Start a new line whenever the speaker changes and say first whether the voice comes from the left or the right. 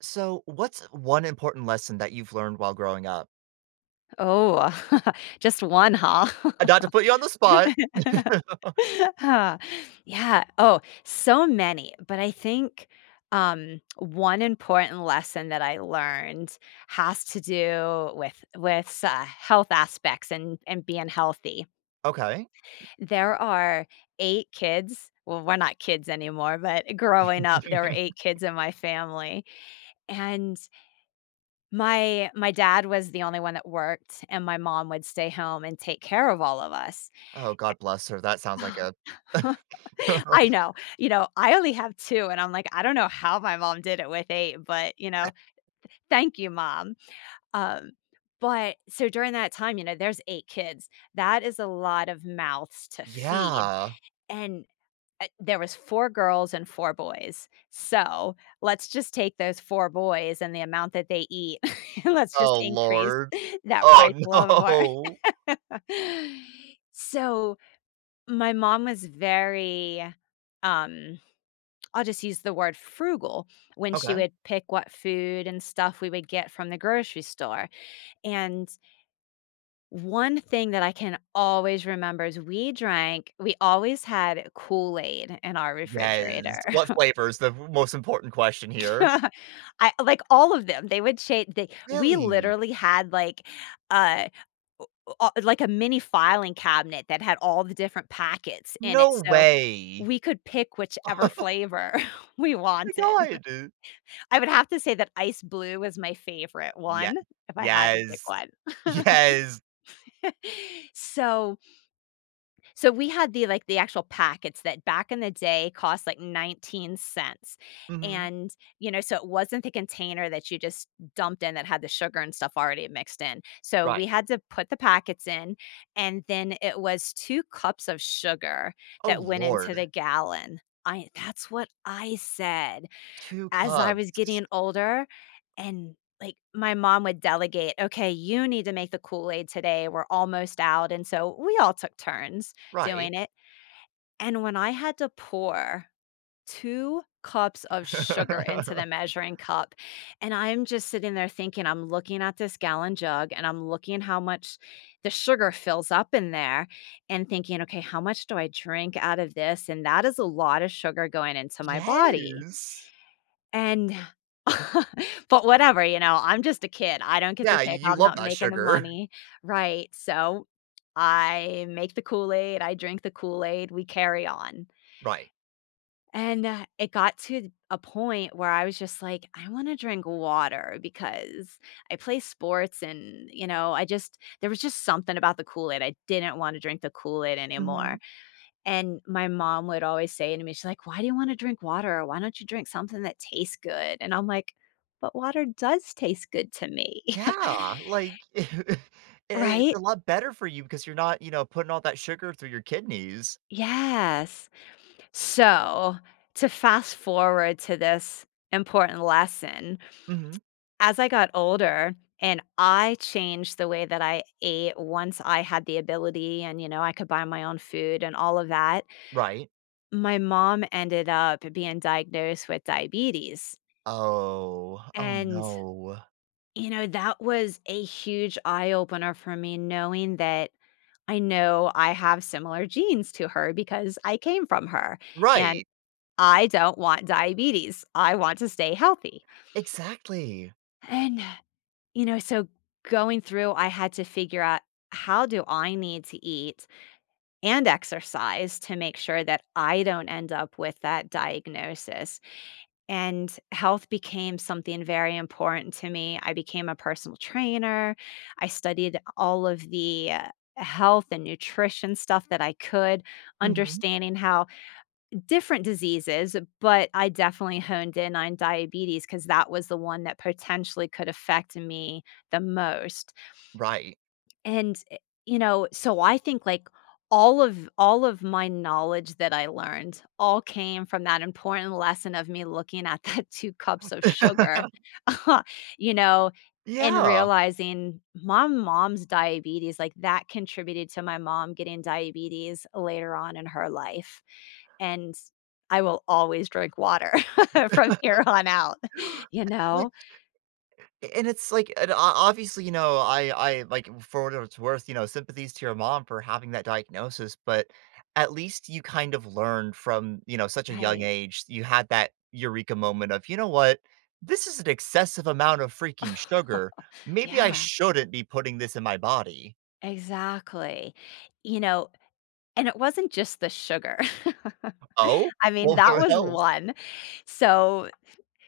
right: So, what's one important lesson that you've learned while growing up?
left: Oh, just one, huh?
right: Not to put you on the spot.
left: Yeah. Oh, so many, but I think, one important lesson that I learned has to do with health aspects and being healthy.
right: Okay.
left: There are 8 kids well, we're not kids anymore, but growing up, there were 8 kids in my family, and my dad was the only one that worked, and my mom would stay home and take care of all of us.
right: Oh, God bless her. That sounds like a.
left: I know, you know, I only have 2, and I'm like, "I don't know how my mom did it with 8, but, you know, thank you, mom." Um, but so during that time, you know, there's 8 kids. That is a lot of mouths to feed,
right: Yeah.
left: and there was 4 girls and 4 boys. So, let's just take those 4 boys and the amount that they eat, and let's just
right: Oh,
left: increase
right: Lord.
left: that
right: Oh,
left: price a little bit
right: no.
left: more. So, my mom was very, um, I'll just use the word frugal when she
right: Okay.
left: would pick what food and stuff we would get from the grocery store, and one thing that I can always remember is we always had Kool-Aid in our
right: Yes.
left: refrigerator.
right: What flavor is the most important question here?
left: I like, all of them, they would sha they we
right: Really?
left: literally had, like, uh, o o like, a mini filing cabinet that had all the different packets in it,
right: No
left: so
right: way.
left: we could pick whichever flavor we
right: Oh,
left: wanted.
right: my God.
left: I would have to say that ice blue was my favorite
right: Yeah.
left: one, if I had to pick
right: Yes.
left: one.
right: Yes.
left: So So we had the, like, the actual packets that back in the day cost like 19 cents,
right: Hmm.
left: and, you know, so it wasn't the container that you just dumped in that had the sugar and stuff already mixed in. So
right: Right.
left: we had to put the packets in, and then it was 2 cups of sugar
right: Oh,
left: that went into
right: Lord.
left: the gallon. I That's what I said.
right: Two
left: As I
right: cubs.
left: was getting older and, like, my mom would delegate, "Okay, you need to make the Kool-Aid today, we're almost out," and so we all took turns
right: Right.
left: doing it, and when I had to pour 2 cups of sugar into the measuring cup, and I'm just sitting there thinking, I'm looking at this gallon jug, and I'm looking how much the sugar fills up in there and thinking, "Okay, how much do I drink out of this?" And that is a lot of sugar going into my body.
right: Yes.
left: And but whatever, you know, I'm just a kid. I don't get to
right: Yeah, you
left: pick.
right: you
left: I'm
right: love
left: not
right: that
left: making the
right: sugar.
left: money, right? So I make the Kool-Aid, I drink the Kool-Aid, we carry on.
right: Right.
left: And, it got to a point where I was just like, "I wanna drink water," because I play sports and, you know, I just there was just something about the Kool-Aid. I didn't wanna drink the Kool-Aid
right: Mhm.
left: anymore. And my mom would always say to me, she's like, "Why do you wanna drink water? Why don't you drink something that tastes good?" And I'm like, "But water does taste good to me."
right: Yeah, like, it it's a
left: Right?
right: lot better for you because you're not, you know, putting all that sugar through your kidneys.
left: Yes. So, to fast forward to this important lesson,
right: Mhm.
left: as I got older and I changed the way that I ate once I had the ability and, you know, I could buy my own food and all of that,
right: Right?
left: my mom ended up being diagnosed with diabetes.
right: Oh, oh,
left: And
right: no.
left: you know, that was a huge eye opener for me, knowing that I know I have similar genes to her because I came from her, and
right: Right,
left: I don't want diabetes. I want to stay healthy.
right: exactly.
left: And, you know, so going through, I had to figure out how do I need to eat and exercise to make sure that I don't end up with that diagnosis. And health became something very important to me. I became a personal trainer. I studied all of the health and nutrition stuff that I could,
right: Mhm.
left: understanding how different diseases, but I definitely honed in on diabetes because that was the one that potentially could affect me the most.
right: Right.
left: And, you know, so I think, like, all of my knowledge that I learned all came from that important lesson of me looking at that 2 cups of sugar, you know, and
right: Yeah.
left: realizing my mom's diabetes, like, that contributed to my mom getting diabetes later on in her life, and I will always drink water from here on out, you
right: Like,
left: know?
right: and it's like and obviously, you know, I like, for what it's worth, you know, sympathies to your mom for having that diagnosis, but at least you kind of learned from, you know, such a young
left: Right.
right: age. You had that eureka moment of, you know what, this is an excessive amount of freaking sugar. Maybe I
left: Yeah,
right: shouldn't be putting this in my body.
left: exactly. You know. And it wasn't just the sugar.
right: Oh,
left: I mean,
right: well,
left: that
right: what
left: was
right: else?
left: one. So,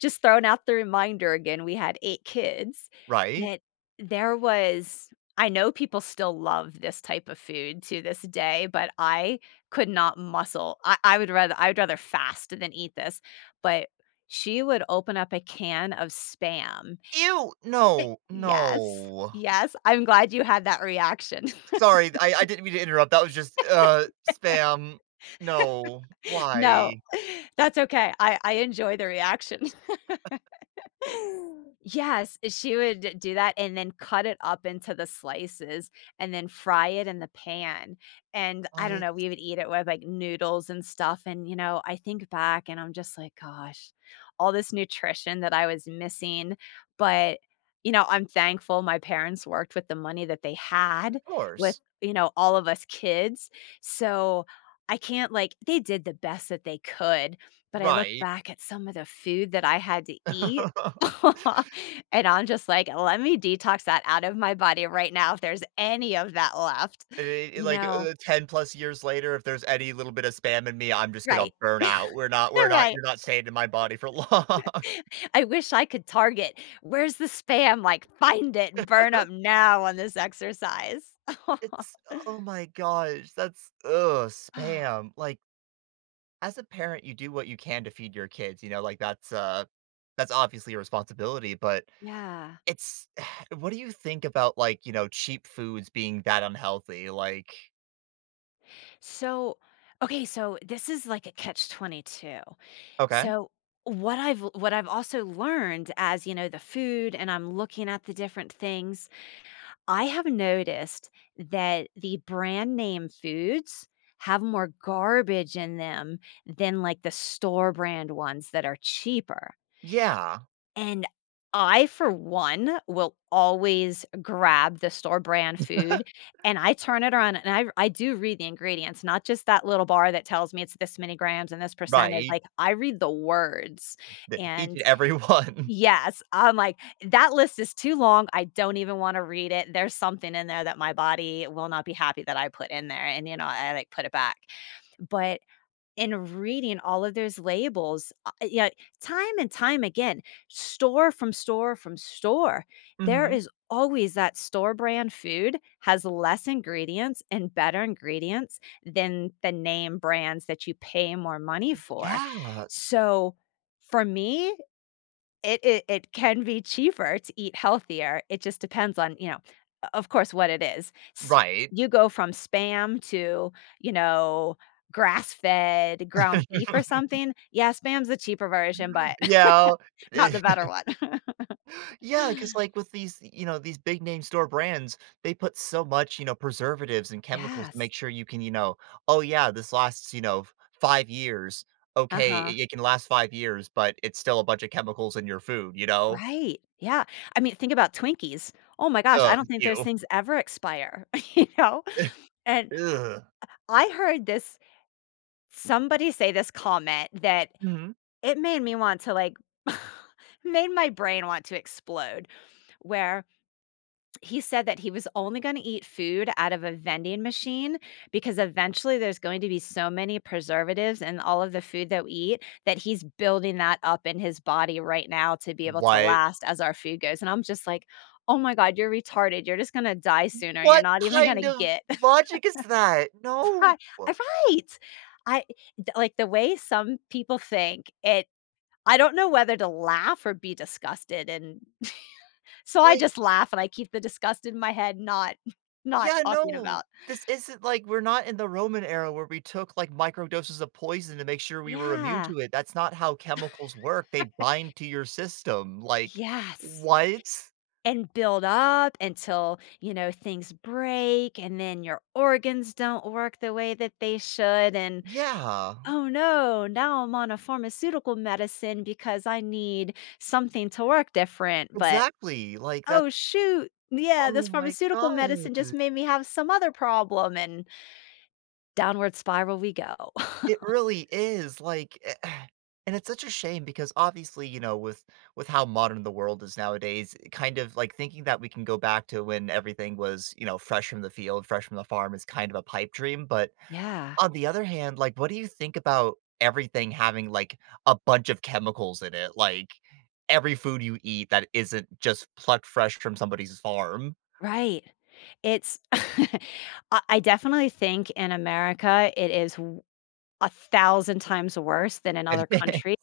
left: just throwing out the reminder again, we had 8 kids,
right: Right.
left: that there was I know people still love this type of food to this day, but I could not muscle. I would rather fast than eat this, but she would open up a can of Spam.
right: Ew, no, no.
left: Yes, yes, I'm glad you had that reaction.
right: Sorry, I didn't mean to interrupt. That was just spam. No,
left: No,
right: why?
left: that's okay. I enjoy the reaction. Yes, she would do that and then cut it up into the slices and then fry it in the pan. And I don't
right: What?
left: know, we would eat it with like noodles and stuff. And, you know, I think back and I'm just like, gosh, all this nutrition that I was missing. But, you know, I'm thankful my parents worked with the money that they had with,
right: Course.
left: you know, all of us kids. So I can't like, they did the best that they could. But I look
right: Right.
left: back at some of the food that I had to eat. And I'm just like, "Let me detox that out of my body right now if there's any of that left."
right: I
left: You
right: like,
left: know?
right: 10 plus years later, if there's any little bit of spam in me, I'm just gonna
left: Right.
right: burn out. We're not
left: Right.
right: you're not staying in my body for long.
left: I wish I could target, "Where's the spam?" Like, "Find it, burn up now on this exercise."
right: It's oh my gosh, that's ugh,
left: Oh,
right: spam. Like, as a parent, you do what you can to feed your kids, you know, like, that's obviously a responsibility, but
left: yeah.
right: it's what do you think about, like, you know, cheap foods being that unhealthy? Like
left: So okay, so this is like a catch-22.
right: okay.
left: So, what I've also learned as, you know, the food and I'm looking at the different things, I have noticed that the brand name foods have more garbage in them than like the store brand ones that are cheaper.
right: Yeah.
left: And I, for one, will always grab the store brand food, and I turn it around and I do read the ingredients, not just that little bar that tells me it's this many grams and this percentage.
right: Right.
left: Like I read the words.
right: The each
left: And
right: and every one.
left: yes, I'm like, "That list is too long, I don't even wanna read it, there's something in there that my body will not be happy that I put in there," and, you know, I, like, put it back. But in reading all of those labels, yeah, time and time again, store there
right: Mhm.
left: is always that store brand food has less ingredients and better ingredients than the name brands that you pay more money for.
right: Yeah,
left: So, for me, it can be cheaper to eat healthier. It just depends on, you know, o of course, what it is. S
right: right.
left: you go from Spam to, you know, grass-fed ground beef or something. Yeah, Spam's the cheaper version, but
right: Yeah. Eh,
left: not the better one.
right: yeah, because, like, with these, you know, these big name store brands, they put so much, you know, preservatives and chemicals to
left: Yes.
right: make sure you can, you know, "Oh, yeah, this lasts, you know, 5 years. Okay,
left: Uh-huh.
right: it can last 5 years, but it's still a bunch of chemicals in your food," you know?
left: Right. Yeah. I mean, think about Twinkies. Oh my gosh,
right: Ugh,
left: I don't think those
right: ew.
left: things ever expire, you know? And
right: Ugh.
left: I heard this somebody say this comment that
right: Mhm.
left: it made me want to, like made my brain want to explode, where he said that he was only gonna eat food out of a vending machine because eventually there's going to be so many preservatives in all of the food that we eat that he's building that up in his body right now to be able to
right: What?
left: last as our food goes, and I'm just like, "Oh my god, you're retarded, you're just gonna die sooner, you're
right: What
left: not even
right: kind
left: gonna
right: of
left: get"
right: logic is that? No.
left: Right, uh, right! I d Like, the way some people think, it I don't know whether to laugh or be disgusted, and so I
right: Like
left: just laugh and I keep the disgust in my head, not not
right: yeah,
left: talking
right: no,
left: about.
right: this isn't like we're not in the Roman era where we took like micro doses of poison to make sure we were immune
left: Yeah.
right: to it. That's not how chemicals work. They bind to your system. Like,
left: Yes,
right: what?
left: and build up until, you know, things break, and then your organs don't work the way that they should, and,
right: Yeah,
left: "Oh, no, now I'm on a pharmaceutical medicine because I need something to work different," but,
right: exactly. Like,
left: "Oh,
right: that's
left: shoot, yeah, this
right: oh my
left: pharmaceutical
right: God.
left: medicine just made me have some other problem," and downward spiral we go.
right: It really is. Like, and it's such a shame because obviously, you know, with how modern the world is nowadays, kind of like thinking that we can go back to when everything was, you know, fresh from the field, fresh from the farm is kind of a pipe dream, but
left: Yeah,
right: on the other hand, like, what do you think about everything having, like, a bunch of chemicals in it? Like, every food you eat that isn't just plucked fresh from somebody's farm.
left: right. It's I definitely think in America, it is w 1,000 times worse than in other countries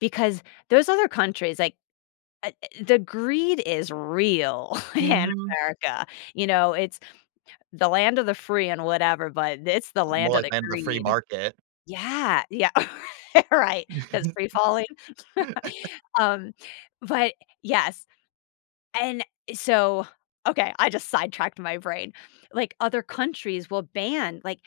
left: because those other countries, like, the greed is real in
right: Mhm.
left: America, you know, it's the land of the free and whatever, but it's the
right: More
left: land of
right: like
left: the
right: land of the free
left: greed.
right: market.
left: Yeah, yeah, right, that's free falling. Um, but yes, and so okay, I just sidetracked my brain. Like, other countries will ban like,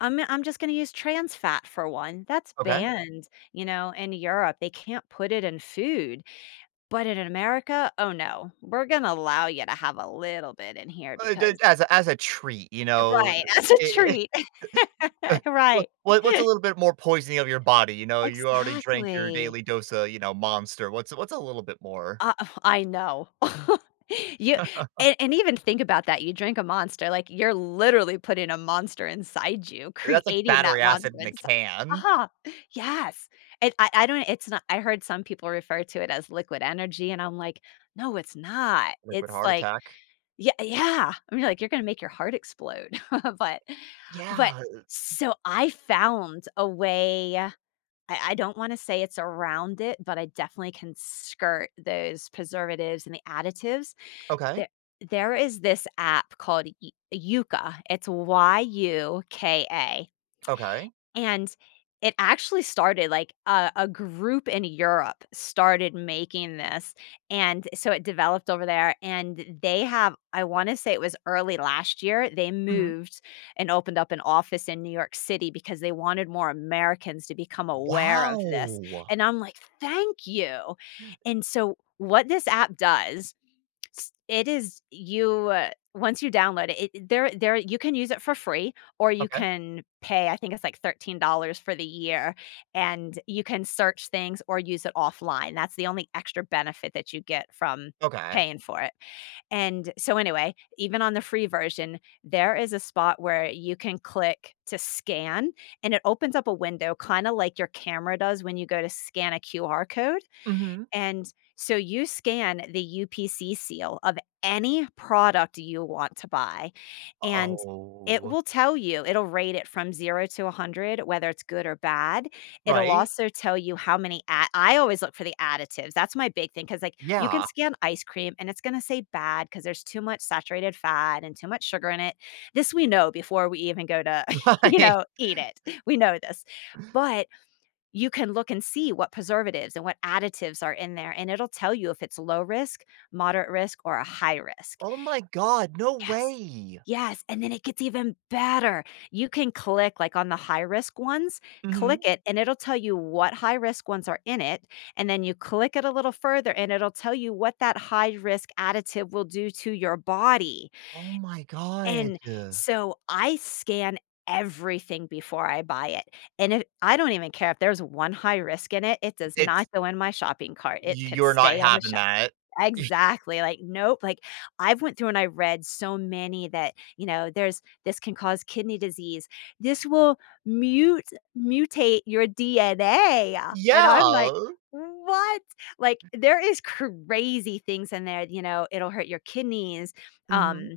left: I'm just gonna use trans fat for one. That's
right: Okay.
left: banned, you know, in Europe. They can't put it in food. But in America, oh, no. We're gonna allow you to have a little bit in here
right: D
left: because
right: As a as a treat, you know,
left: right, as a
right: it
left: treat.
right: it what
left: Right.
right: what's a little bit more poisoning of your body, you know? You already drank your
left: Exactly.
right: daily dose of, you know, Monster. What's a little bit more?
left: Uh, I know. You and even think about that, you drink a Monster, like, you're literally putting a monster inside you,
right: That's like
left: creating that
right: battery
left: monster
right: acid in a
left: inside.
right: can.
left: Ah, yes, and I don't it's not I heard some people refer to it as liquid energy, and I'm like, "No, it's not."
right: Liquid
left: It's
right: heart
left: like
right: attack.
left: yeah, yeah, I mean, like, you're gonna make your heart explode, but but
right: Yeah.
left: so I found a way. I don't wanna say it's around it, but I definitely can skirt those preservatives and the additives.
right: Okay.
left: There there is this app called Y Yuka, it's Yuka.
right: Okay.
left: And it actually started like a group in Europe started making this, and so it developed over there, and they have I wanna say it was early last year, they
right: Mhm.
left: moved and opened up an office in New York City because they wanted more Americans to become aware of this,
right: Wow!
left: and I'm like, "Thank you." And so what this app does S it is you, once you download it, it there you can use it for free, or you
right: Okay.
left: can pay, I think it's like $13 for the year, and you can search things or use it offline. That's the only extra benefit that you get from
right: Okay.
left: paying for it, and so anyway, even on the free version, there is a spot where you can click to scan, and it opens up a window kinda like your camera does when you go to scan a QR code,
right: Mhm.
left: and so you scan the UPC seal of any product you want to buy, and it
right: Oh.
left: will tell you, it'll rate it from 0 to 100, whether it's good or bad. It'll
right: Right?
left: also tell you how many ad I always look for the additives. That's my big thing because like, you can
right: Yeah.
left: scan ice cream and it's gonna say bad because there's too much saturated fat and too much sugar in it. This we know before we even go to,
right: Right.
left: eat it. We know this. But you can look and see what preservatives and what additives are in there, and it'll tell you if it's low risk, moderate risk, or a high risk.
right: Oh my god, no
left: Yes.
right: way!
left: Yes, and then it gets even better. You can click like on the high risk ones, click
right: Mhm.
left: it and it'll tell you what high risk ones are in it, and then you click it a little further and it'll tell you what that high risk additive will do to your body.
right: Oh my god.
left: And so I scan everything before I buy it. And if I don't even care if there's one high risk in it, it does
right: It's
left: not go in my shopping cart. It
right: you
left: can
right: you're not
left: stay on the
right: having
left: shelf.
right: that.
left: Exactly. Like, nope. Like I've went through and I read so many that, you know, there's this can cause kidney disease. This will mute mutate your DNA. And I'm like,
right: Yeah.
left: what? Like there is crazy things in there, you know, it'll hurt your kidneys.
right: Mhm.
left: Um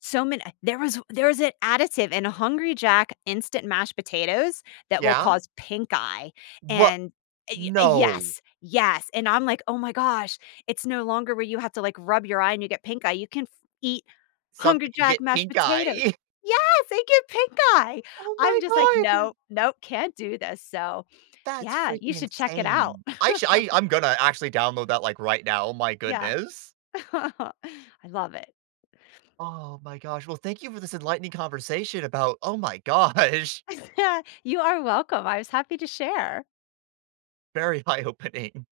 left: so many there was an additive in Hungry Jack instant mashed potatoes that will
right: Yeah?
left: cause pink eye,
right: What?
left: and y
right: No.
left: yes, yes, and I'm like, "Oh my gosh, it's no longer where you have to, like, rub your eye and you get pink eye, you can f eat
right: Something
left: Hungry
right: can
left: Jack
right: get
left: mashed
right: pink
left: potatoes."
right: eye.
left: Yes, they get pink eye.
right: Oh
left: I'm just like,
right: my god!
left: "No, nope, can't do this." So,
right: That's
left: yeah, you
right: freaking
left: should check it out.
right: insane. I sh I I'm gonna actually download that, like, right now. Oh my
left: Yeah.
right: goodness.
left: I love it.
right: Oh my gosh. Well, thank you for this enlightening conversation about oh my gosh,
left: You are welcome, I was happy to share.
right: very eye-opening.